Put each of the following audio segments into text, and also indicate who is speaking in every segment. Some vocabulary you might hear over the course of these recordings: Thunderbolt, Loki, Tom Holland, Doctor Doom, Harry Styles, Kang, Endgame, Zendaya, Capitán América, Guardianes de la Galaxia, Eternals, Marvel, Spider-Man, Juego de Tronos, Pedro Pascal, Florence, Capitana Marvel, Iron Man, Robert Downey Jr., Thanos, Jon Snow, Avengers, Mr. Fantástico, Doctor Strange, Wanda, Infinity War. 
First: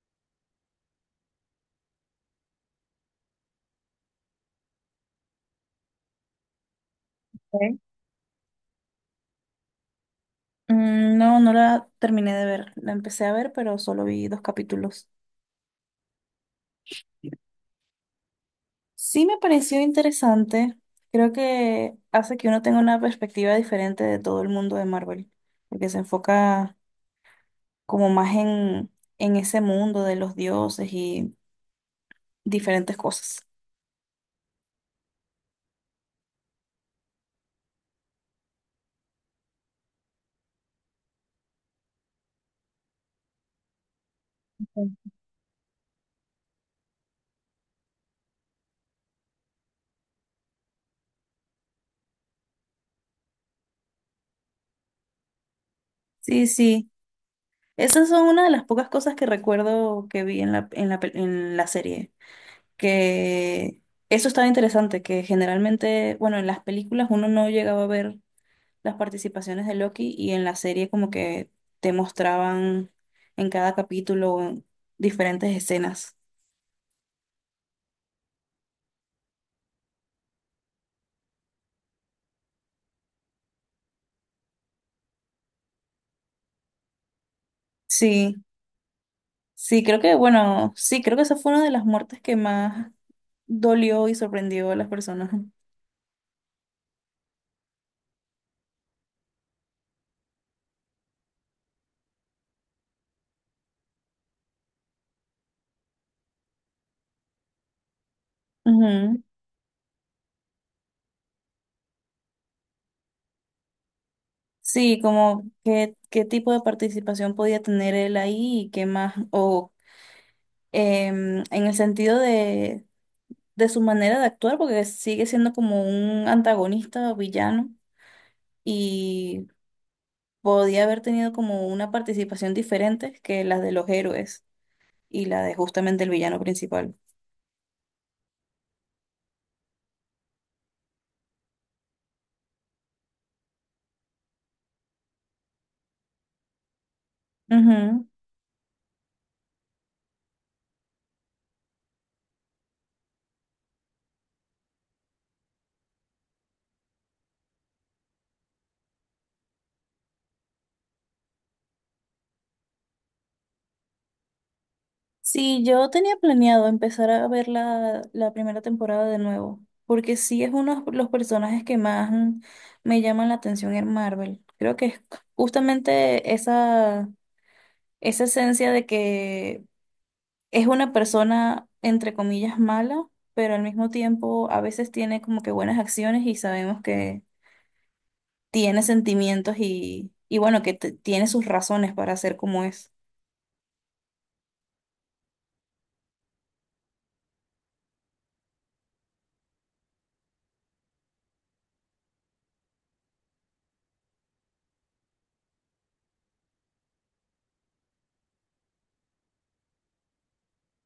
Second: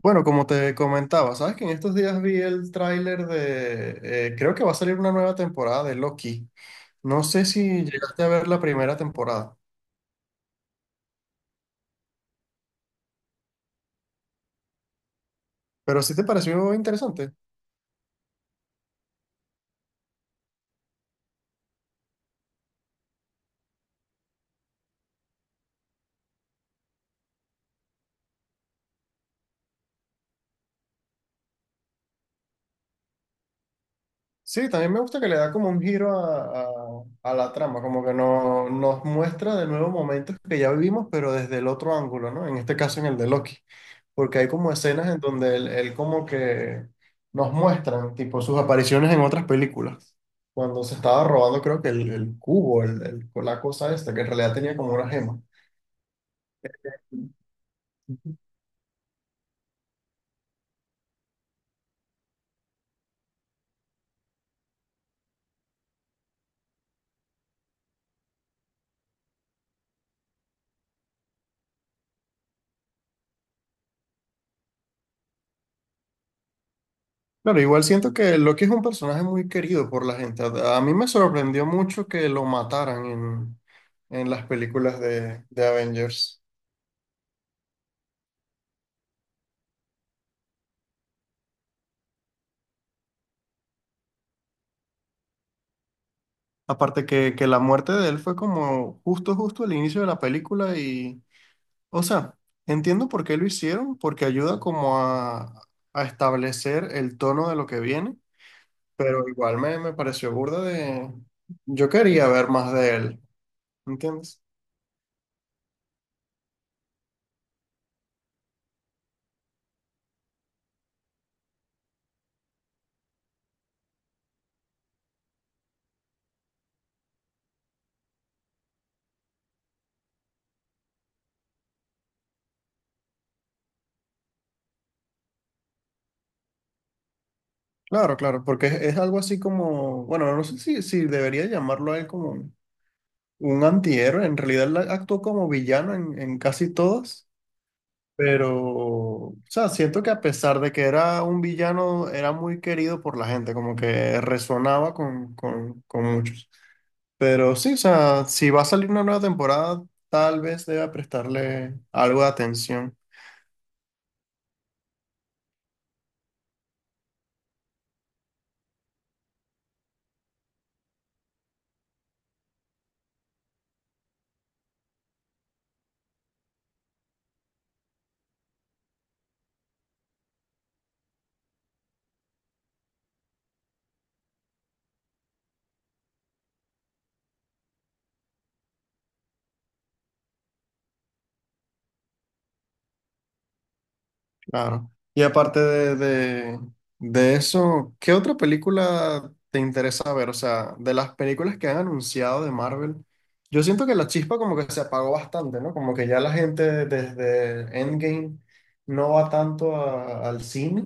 Speaker 1: Bueno, como te comentaba, sabes que en estos días vi el tráiler de, creo que va a salir una nueva temporada de Loki. No sé
Speaker 2: Ok.
Speaker 1: si llegaste a ver la primera temporada,
Speaker 2: No, no la terminé de ver. La empecé a ver, pero solo vi dos capítulos.
Speaker 1: pero sí te pareció interesante.
Speaker 2: Sí me pareció interesante. Creo que hace que uno tenga una perspectiva diferente de todo el mundo de Marvel, porque se enfoca como más en ese mundo de los dioses y diferentes cosas.
Speaker 1: Sí, también me gusta que le da como un giro a la trama, como que no, nos muestra de nuevo momentos que ya vivimos, pero desde el otro ángulo, ¿no? En este caso en el de Loki. Porque hay como escenas
Speaker 2: Ok.
Speaker 1: en donde él como que nos muestran, tipo, sus apariciones en otras películas. Cuando se estaba robando, creo que el cubo, la cosa esta, que en realidad tenía como una gema.
Speaker 2: Sí, sí. Esas son una de las pocas cosas que recuerdo que vi en la, en la serie. Que eso estaba interesante, que generalmente, bueno, en las películas uno no llegaba a ver las participaciones de Loki, y en la serie como que te mostraban en cada capítulo diferentes escenas.
Speaker 1: Claro, igual siento que Loki es un personaje muy querido por la gente. A mí me sorprendió mucho que lo mataran en las películas de Avengers.
Speaker 2: Sí, sí, creo que, bueno, sí, creo que esa fue una de las muertes que más dolió y sorprendió a las personas.
Speaker 1: Aparte que la muerte de él fue como justo, justo al inicio de la película. O sea, entiendo por qué lo hicieron, porque ayuda como a establecer el tono de lo que viene,
Speaker 2: Ujú.
Speaker 1: pero igual me pareció burda de... Yo quería ver más de él, ¿entiendes?
Speaker 2: Sí, como qué, tipo de participación podía tener él ahí y qué más, o en el sentido de su manera de actuar, porque sigue siendo como un antagonista o villano. Y podía haber tenido como una participación diferente que las de los héroes y la de justamente el villano principal.
Speaker 1: Claro, claro, porque es algo así como, bueno, no sé si debería llamarlo a él como un antihéroe, en realidad él actuó como villano en casi todas,
Speaker 2: Ujú.
Speaker 1: pero, o sea, siento que a pesar de que era un villano, era muy querido por la gente, como que resonaba con muchos. Pero sí, o sea, si va a salir una nueva temporada, tal vez deba prestarle algo de atención,
Speaker 2: Sí, yo tenía planeado empezar a ver la, primera temporada de nuevo, porque sí es uno de los personajes que más me llaman la atención en Marvel. Creo que es justamente esa esencia de que es una persona, entre comillas, mala, pero al mismo tiempo a veces tiene como que buenas acciones y sabemos que tiene sentimientos y bueno, que tiene sus razones para ser como es.
Speaker 1: claro. Y aparte de eso, ¿qué otra película te interesa ver? O sea, de las películas que han anunciado de Marvel, yo siento que la chispa como que se apagó bastante, ¿no? Como que ya la gente desde Endgame no va tanto a- al cine.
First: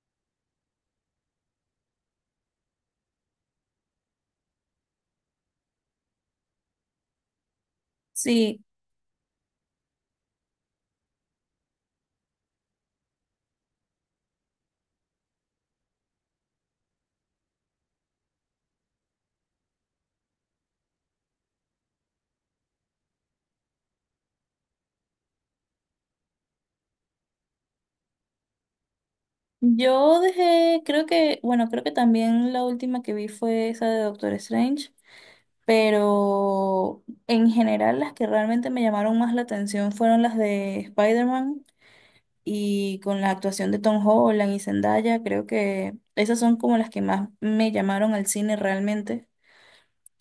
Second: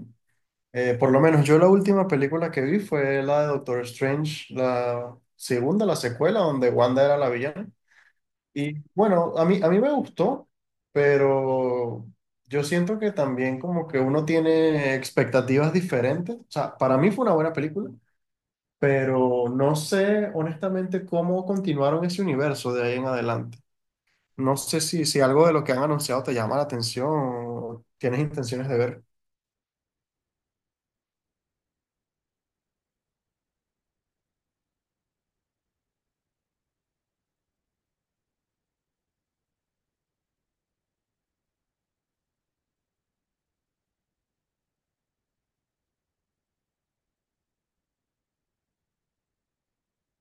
Speaker 1: Por lo menos yo la última película que vi fue la de Doctor Strange, la segunda, la secuela, donde Wanda era la villana.
Speaker 2: Sí,
Speaker 1: Y bueno, a mí me gustó, pero yo siento que también como que uno tiene expectativas diferentes. O sea, para mí fue una buena película, pero no sé honestamente cómo continuaron ese universo de ahí en adelante. No sé si algo de lo que han anunciado te llama la atención o tienes intenciones de ver.
Speaker 2: yo dejé, creo que, bueno, creo que también la última que vi fue esa de Doctor Strange, pero en general las que realmente me llamaron más la atención fueron las de Spider-Man y con la actuación de Tom Holland y Zendaya. Creo que esas son como las que más me llamaron al cine realmente,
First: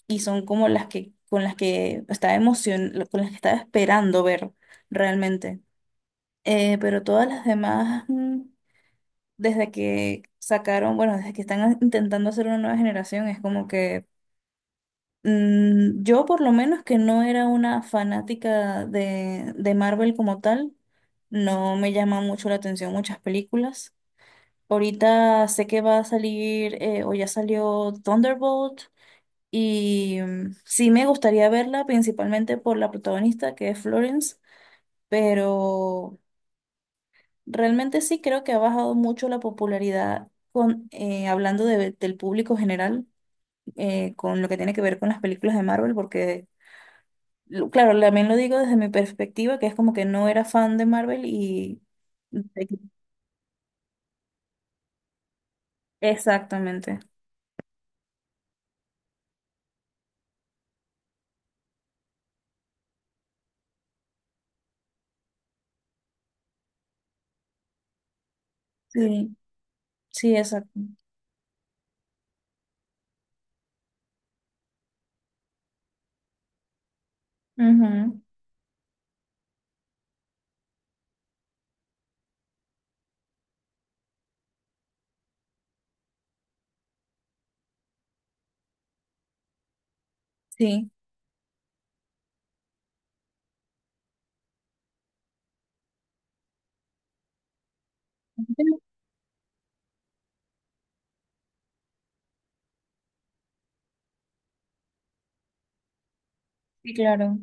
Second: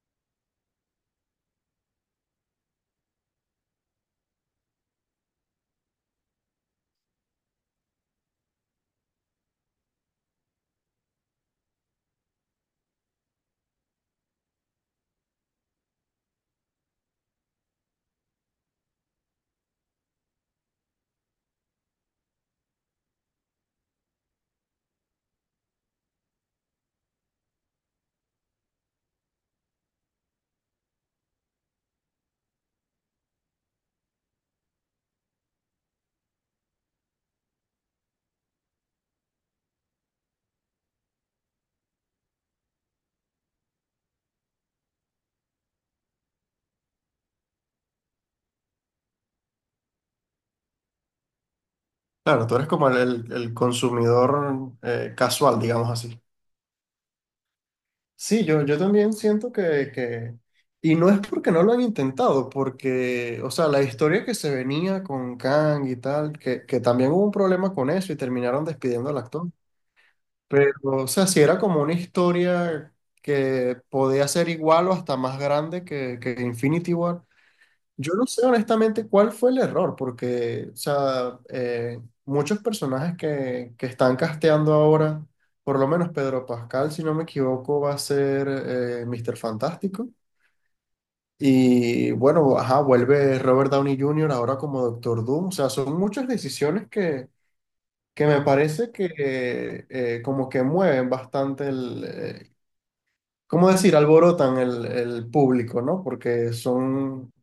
Speaker 2: y son como las que, con las que estaba con las que estaba esperando ver realmente. Pero todas las demás, desde que sacaron, bueno, desde que están intentando hacer una nueva generación, es como que yo por lo menos, que no era una fanática de Marvel como tal, no me llama mucho la atención muchas películas. Ahorita sé que va a salir o ya salió Thunderbolt, y sí me gustaría verla principalmente por la protagonista, que es Florence, pero. Realmente sí creo que ha bajado mucho la popularidad con, hablando del público general, con lo que tiene que ver con las películas de Marvel, porque, claro, también lo digo desde mi perspectiva, que es como que no era fan de Marvel y.
Speaker 1: Claro, tú eres como el consumidor casual, digamos así.
Speaker 2: Exactamente.
Speaker 1: Sí, yo también siento y no es porque no lo han intentado, porque, o sea, la historia que se venía con Kang y tal, que también hubo un problema con eso y terminaron despidiendo al
Speaker 2: Sí,
Speaker 1: actor.
Speaker 2: sí, exacto.
Speaker 1: Pero, o sea, si era como una historia que podía ser igual o hasta más grande que Infinity War, yo
Speaker 2: Ujú.
Speaker 1: no sé honestamente cuál fue el error, porque, o sea, muchos personajes que están casteando ahora, por lo menos Pedro Pascal, si no me equivoco, va a ser Mr. Fantástico.
Speaker 2: Sí.
Speaker 1: Y bueno, ajá, vuelve Robert Downey Jr. ahora como Doctor Doom. O sea, son muchas decisiones que me parece que como que mueven bastante ¿cómo decir? Alborotan el público, ¿no? Porque
Speaker 2: Sí,
Speaker 1: son
Speaker 2: claro.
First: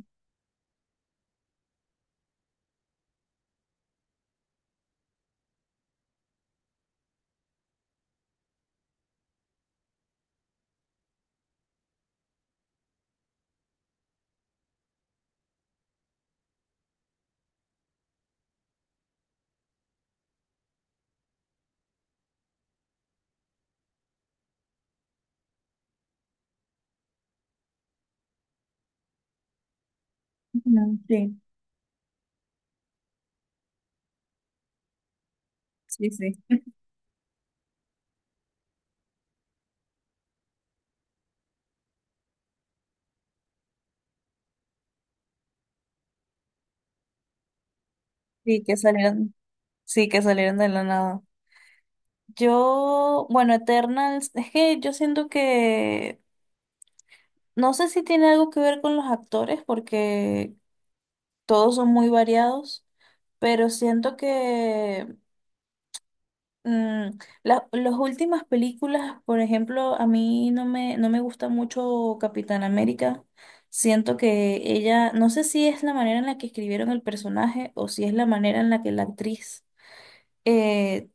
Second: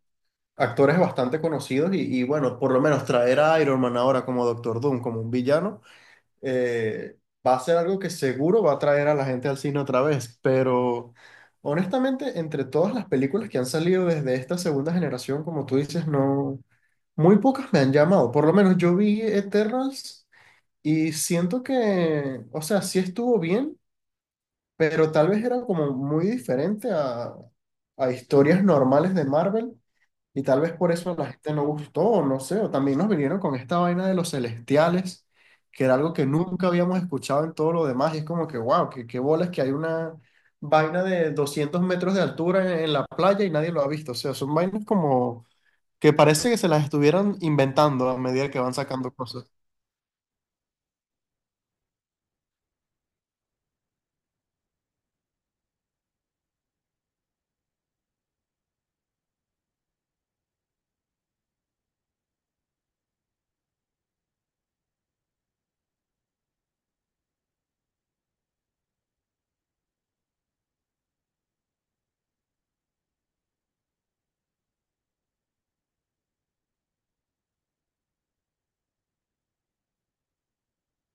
Speaker 1: actores bastante conocidos bueno, por lo menos traer a Iron Man ahora como Doctor Doom, como un villano, eh, va a ser algo que seguro va a traer a la gente al cine otra vez, pero honestamente, entre todas las películas que han salido desde esta segunda generación, como tú dices, no, muy pocas me han llamado, por lo menos yo vi Eternals y siento que, o sea, sí estuvo bien, pero tal vez era como muy diferente a historias normales de Marvel. Y tal vez por
Speaker 2: Ujú.
Speaker 1: eso a la
Speaker 2: Sí,
Speaker 1: gente no gustó, o no sé, o también nos vinieron con esta vaina de los celestiales, que era
Speaker 2: sí,
Speaker 1: algo que
Speaker 2: sí.
Speaker 1: nunca habíamos escuchado en todo lo demás, y es como que, wow, qué, qué bolas que hay una vaina de 200 metros de altura en la playa y nadie lo ha visto, o sea, son vainas como que parece que se las estuvieran inventando a medida que
Speaker 2: Sí,
Speaker 1: van
Speaker 2: que
Speaker 1: sacando
Speaker 2: salieron,
Speaker 1: cosas.
Speaker 2: sí, que salieron de la nada. Yo, bueno, Eternals, es que yo siento que. No sé si tiene algo que ver con los actores, porque todos son muy variados, pero siento que mm, las últimas películas, por ejemplo, a mí no me, gusta mucho Capitán América. Siento que ella, no sé si es la manera en la que escribieron el personaje o si es la manera en la que la actriz eh,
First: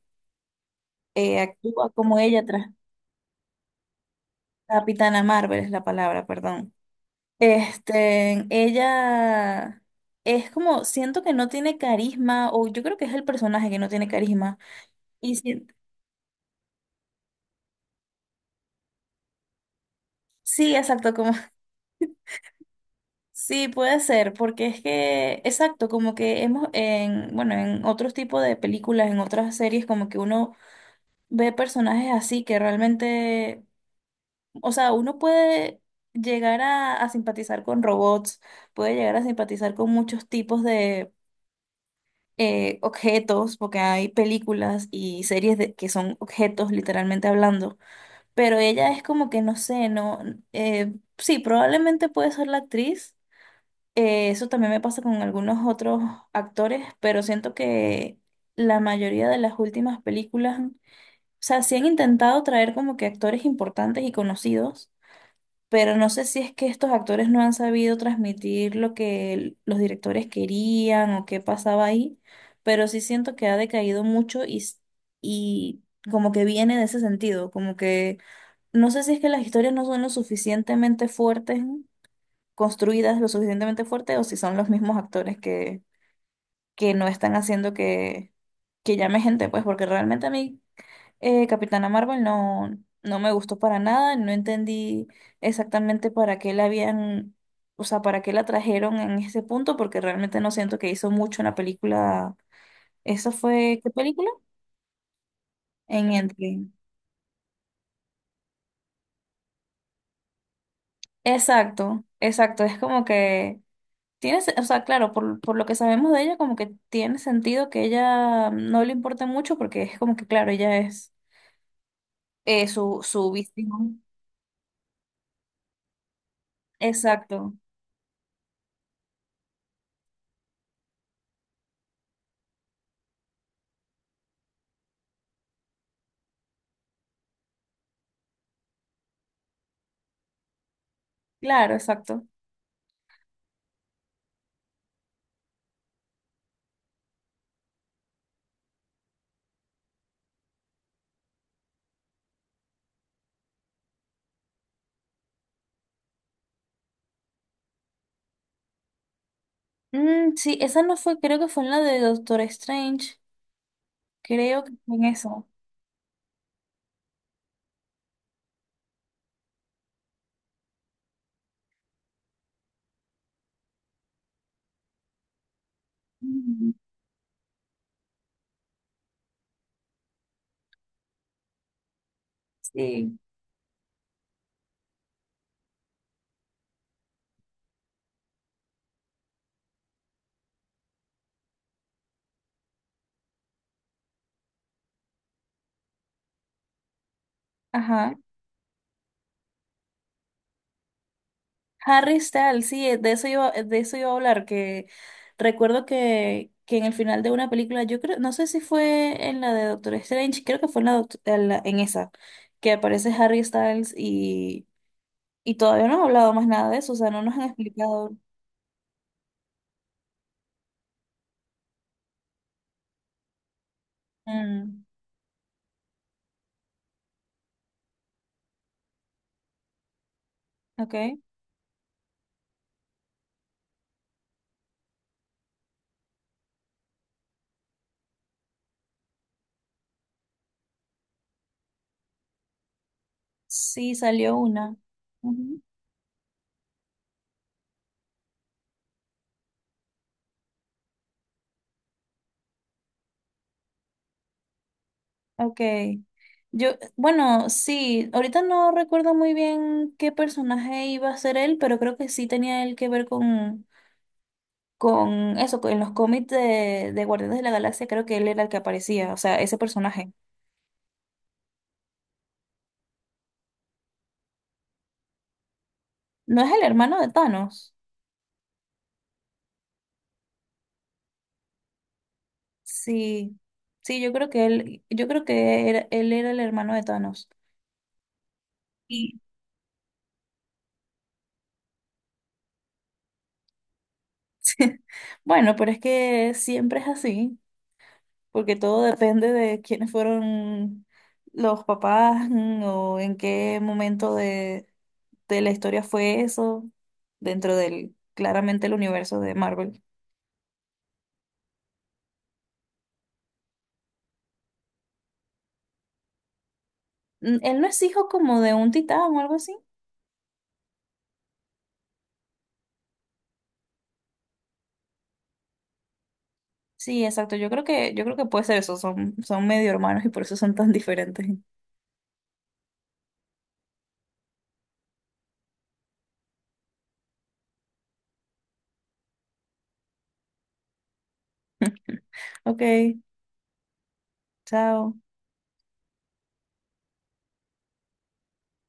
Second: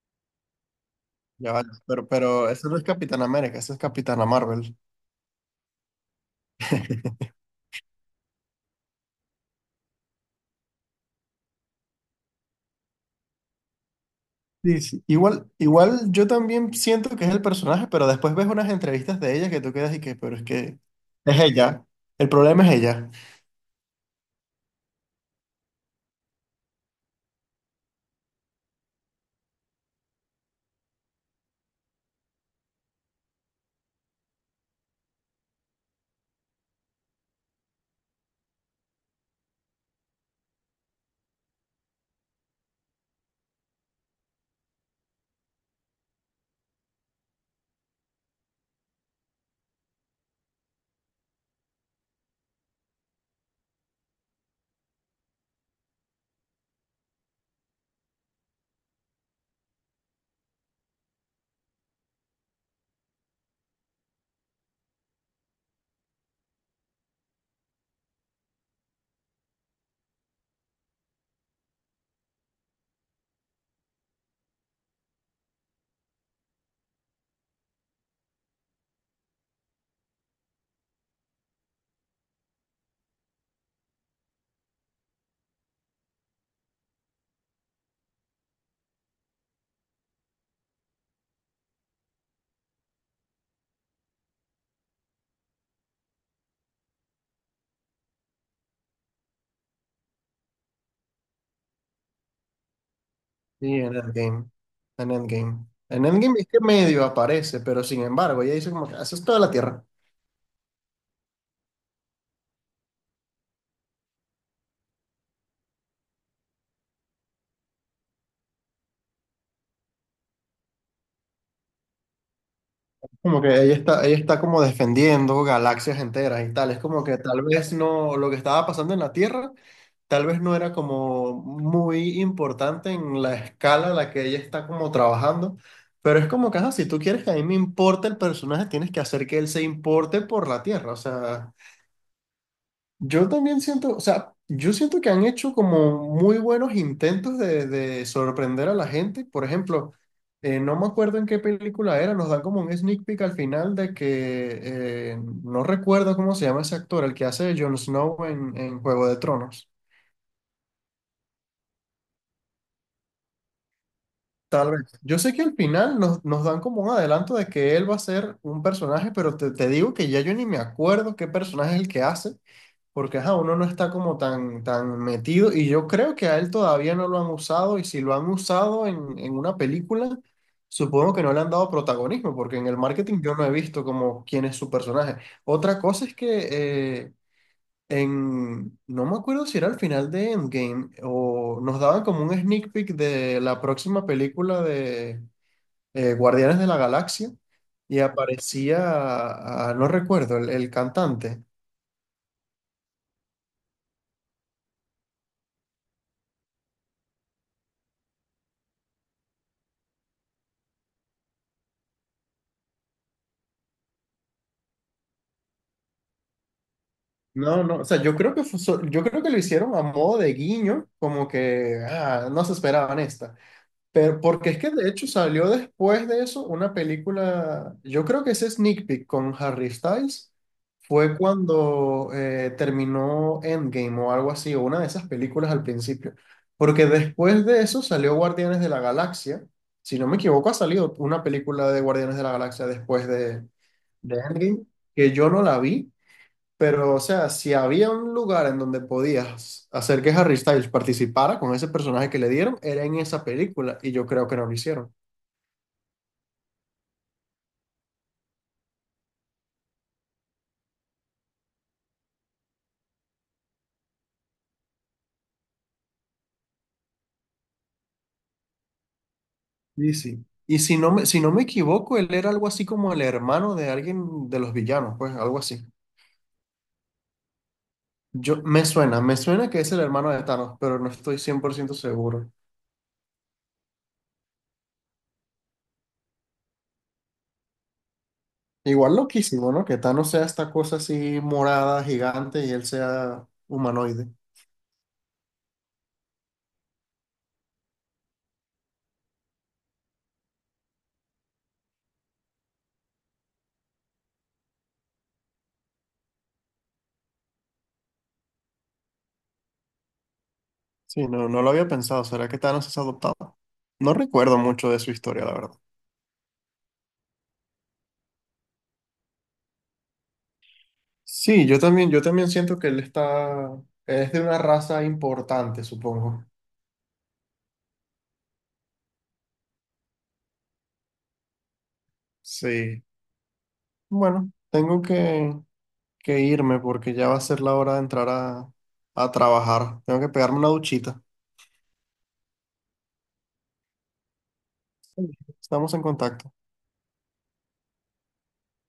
Speaker 1: Ya vale,
Speaker 2: actúa como ella,
Speaker 1: pero
Speaker 2: tras.
Speaker 1: eso no es Capitán América, eso es Capitana Marvel.
Speaker 2: Capitana Marvel es la palabra, perdón. Este, ella es como, siento que no tiene carisma, o yo creo que es el personaje que no tiene carisma.
Speaker 1: Sí, sí.
Speaker 2: Y
Speaker 1: Igual,
Speaker 2: sí,
Speaker 1: igual yo también siento que es el personaje, pero después ves unas entrevistas de ella que tú quedas y que, pero es
Speaker 2: sí,
Speaker 1: que
Speaker 2: exacto, como,
Speaker 1: es ella. El problema es ella.
Speaker 2: sí, puede ser, porque es que, exacto, como que hemos, en, bueno, en otros tipos de películas, en otras series, como que uno ve personajes así que realmente, o sea, uno puede llegar a simpatizar con robots, puede llegar a simpatizar con muchos tipos, objetos, porque hay películas y series de, que son objetos literalmente hablando. Pero ella es como que no sé, no, sí, probablemente puede ser la actriz. Eso también me pasa con algunos otros actores, pero siento que la mayoría de las últimas películas, o sea, sí han intentado traer como que actores importantes y conocidos, pero no sé si es que estos actores no han sabido transmitir lo que los directores querían o qué pasaba ahí, pero sí siento que ha decaído mucho y, y como que viene de ese sentido, como que no sé si es que las historias no son lo suficientemente fuertes, construidas lo suficientemente fuerte, o si son los mismos actores que, no están haciendo que llame gente, pues porque realmente a mí Capitana Marvel no, no me gustó para nada, no entendí exactamente para qué la habían, o sea, para qué la trajeron en ese punto, porque realmente no siento que hizo mucho en la película. ¿Eso
Speaker 1: Sí,
Speaker 2: fue qué
Speaker 1: en
Speaker 2: película?
Speaker 1: Endgame. En Endgame. En
Speaker 2: En
Speaker 1: Endgame es que
Speaker 2: Endgame.
Speaker 1: medio aparece, pero sin embargo, ella dice como que haces toda la tierra.
Speaker 2: Exacto, exacto. Es como que tiene, o sea, claro, por, lo que sabemos de ella, como que tiene sentido que ella no le importe mucho, porque es como que, claro, ella es, su
Speaker 1: Como que
Speaker 2: víctima.
Speaker 1: ella está como defendiendo galaxias enteras y tal. Es como que tal
Speaker 2: Exacto,
Speaker 1: vez no, lo que estaba pasando en la Tierra, tal vez no era como muy importante en la escala a la que ella está como trabajando. Pero es como que, ajá, si tú quieres que a mí me importe el personaje, tienes que hacer que él se importe por la Tierra. O sea,
Speaker 2: claro, exacto.
Speaker 1: yo también siento, o sea, yo siento que han hecho como muy buenos intentos de sorprender a la gente. Por ejemplo, no me acuerdo en qué película era, nos dan como un sneak peek al final de que no recuerdo cómo se llama ese actor, el que hace de Jon Snow en Juego de Tronos.
Speaker 2: Mm, sí, esa no fue, creo que fue en la de Doctor Strange. Creo
Speaker 1: Tal
Speaker 2: que
Speaker 1: vez.
Speaker 2: fue en
Speaker 1: Yo sé que
Speaker 2: eso.
Speaker 1: al final nos dan como un adelanto de que él va a ser un personaje, pero te digo que ya yo ni me acuerdo qué personaje es el que hace. Porque ajá, uno no está como tan, tan metido y yo creo que a él
Speaker 2: Mm,
Speaker 1: todavía no lo han usado y si lo han usado en una película, supongo que no le han dado protagonismo porque en el
Speaker 2: sí,
Speaker 1: marketing yo no he visto como quién es su personaje. Otra cosa es que eh, no me acuerdo si era al final de Endgame o nos daban como un sneak peek de la próxima película de Guardianes de la Galaxia y
Speaker 2: ajá.
Speaker 1: aparecía, ah, no recuerdo, el cantante.
Speaker 2: Harry Styles, sí, de eso iba a hablar, que recuerdo que, en el final de una película, yo creo, no sé si fue en la de Doctor Strange, creo que fue en la, en esa, que aparece Harry Styles y todavía no han hablado más nada de eso, o sea, no nos han
Speaker 1: No, no, o sea,
Speaker 2: explicado.
Speaker 1: yo creo que fue so- yo creo que lo hicieron a modo de guiño, como que ah, no se esperaban esta. Pero porque es que
Speaker 2: Mm,
Speaker 1: de hecho salió después de eso una película, yo creo que ese sneak peek con Harry Styles
Speaker 2: ok.
Speaker 1: fue cuando terminó Endgame o algo así, o una de esas películas al principio. Porque después de eso salió Guardianes de la Galaxia. Si no me equivoco, ha salido una película de Guardianes de la Galaxia después
Speaker 2: Sí,
Speaker 1: de
Speaker 2: salió
Speaker 1: Endgame,
Speaker 2: una.
Speaker 1: que yo no la vi pero, o sea, si había un lugar en donde podías hacer que Harry Styles participara con ese personaje que le dieron, era en esa película, y yo creo que no lo hicieron.
Speaker 2: Ok. Yo, bueno, sí, ahorita no recuerdo muy bien qué personaje iba a ser él, pero creo que sí tenía él que ver con, eso, con los cómics de Guardianes de la Galaxia. Creo que él era el que aparecía, o sea, ese
Speaker 1: Y
Speaker 2: personaje.
Speaker 1: sí. Y si no me, si no me equivoco, él era algo así como el hermano de alguien de los villanos, pues algo así.
Speaker 2: ¿No es el hermano de Thanos?
Speaker 1: Yo, me suena que es el hermano de Thanos, pero no estoy 100 por ciento seguro.
Speaker 2: Sí, sí, yo creo que él, yo creo que él era el hermano de Thanos.
Speaker 1: Igual
Speaker 2: Y,
Speaker 1: loquísimo, ¿no? Que Thanos sea esta cosa así morada, gigante, y él sea humanoide.
Speaker 2: bueno, pero es que siempre es así, porque todo depende de quiénes fueron los papás. O en qué momento de, la historia fue eso, dentro del, claramente, el universo de Marvel.
Speaker 1: Sí, no, no lo había pensado. ¿Será que Thanos es adoptado? No recuerdo mucho de su historia, la verdad.
Speaker 2: Él no es hijo como de un titán o algo así.
Speaker 1: Sí, yo también siento que él está, es de una raza importante, supongo.
Speaker 2: Sí, exacto. Yo creo que puede ser eso. Son medio hermanos y por eso son tan diferentes.
Speaker 1: Sí. Bueno, tengo que irme porque ya va a ser la hora de entrar a trabajar. Tengo que pegarme una duchita.
Speaker 2: Ok, chao.
Speaker 1: Sí. Estamos en contacto.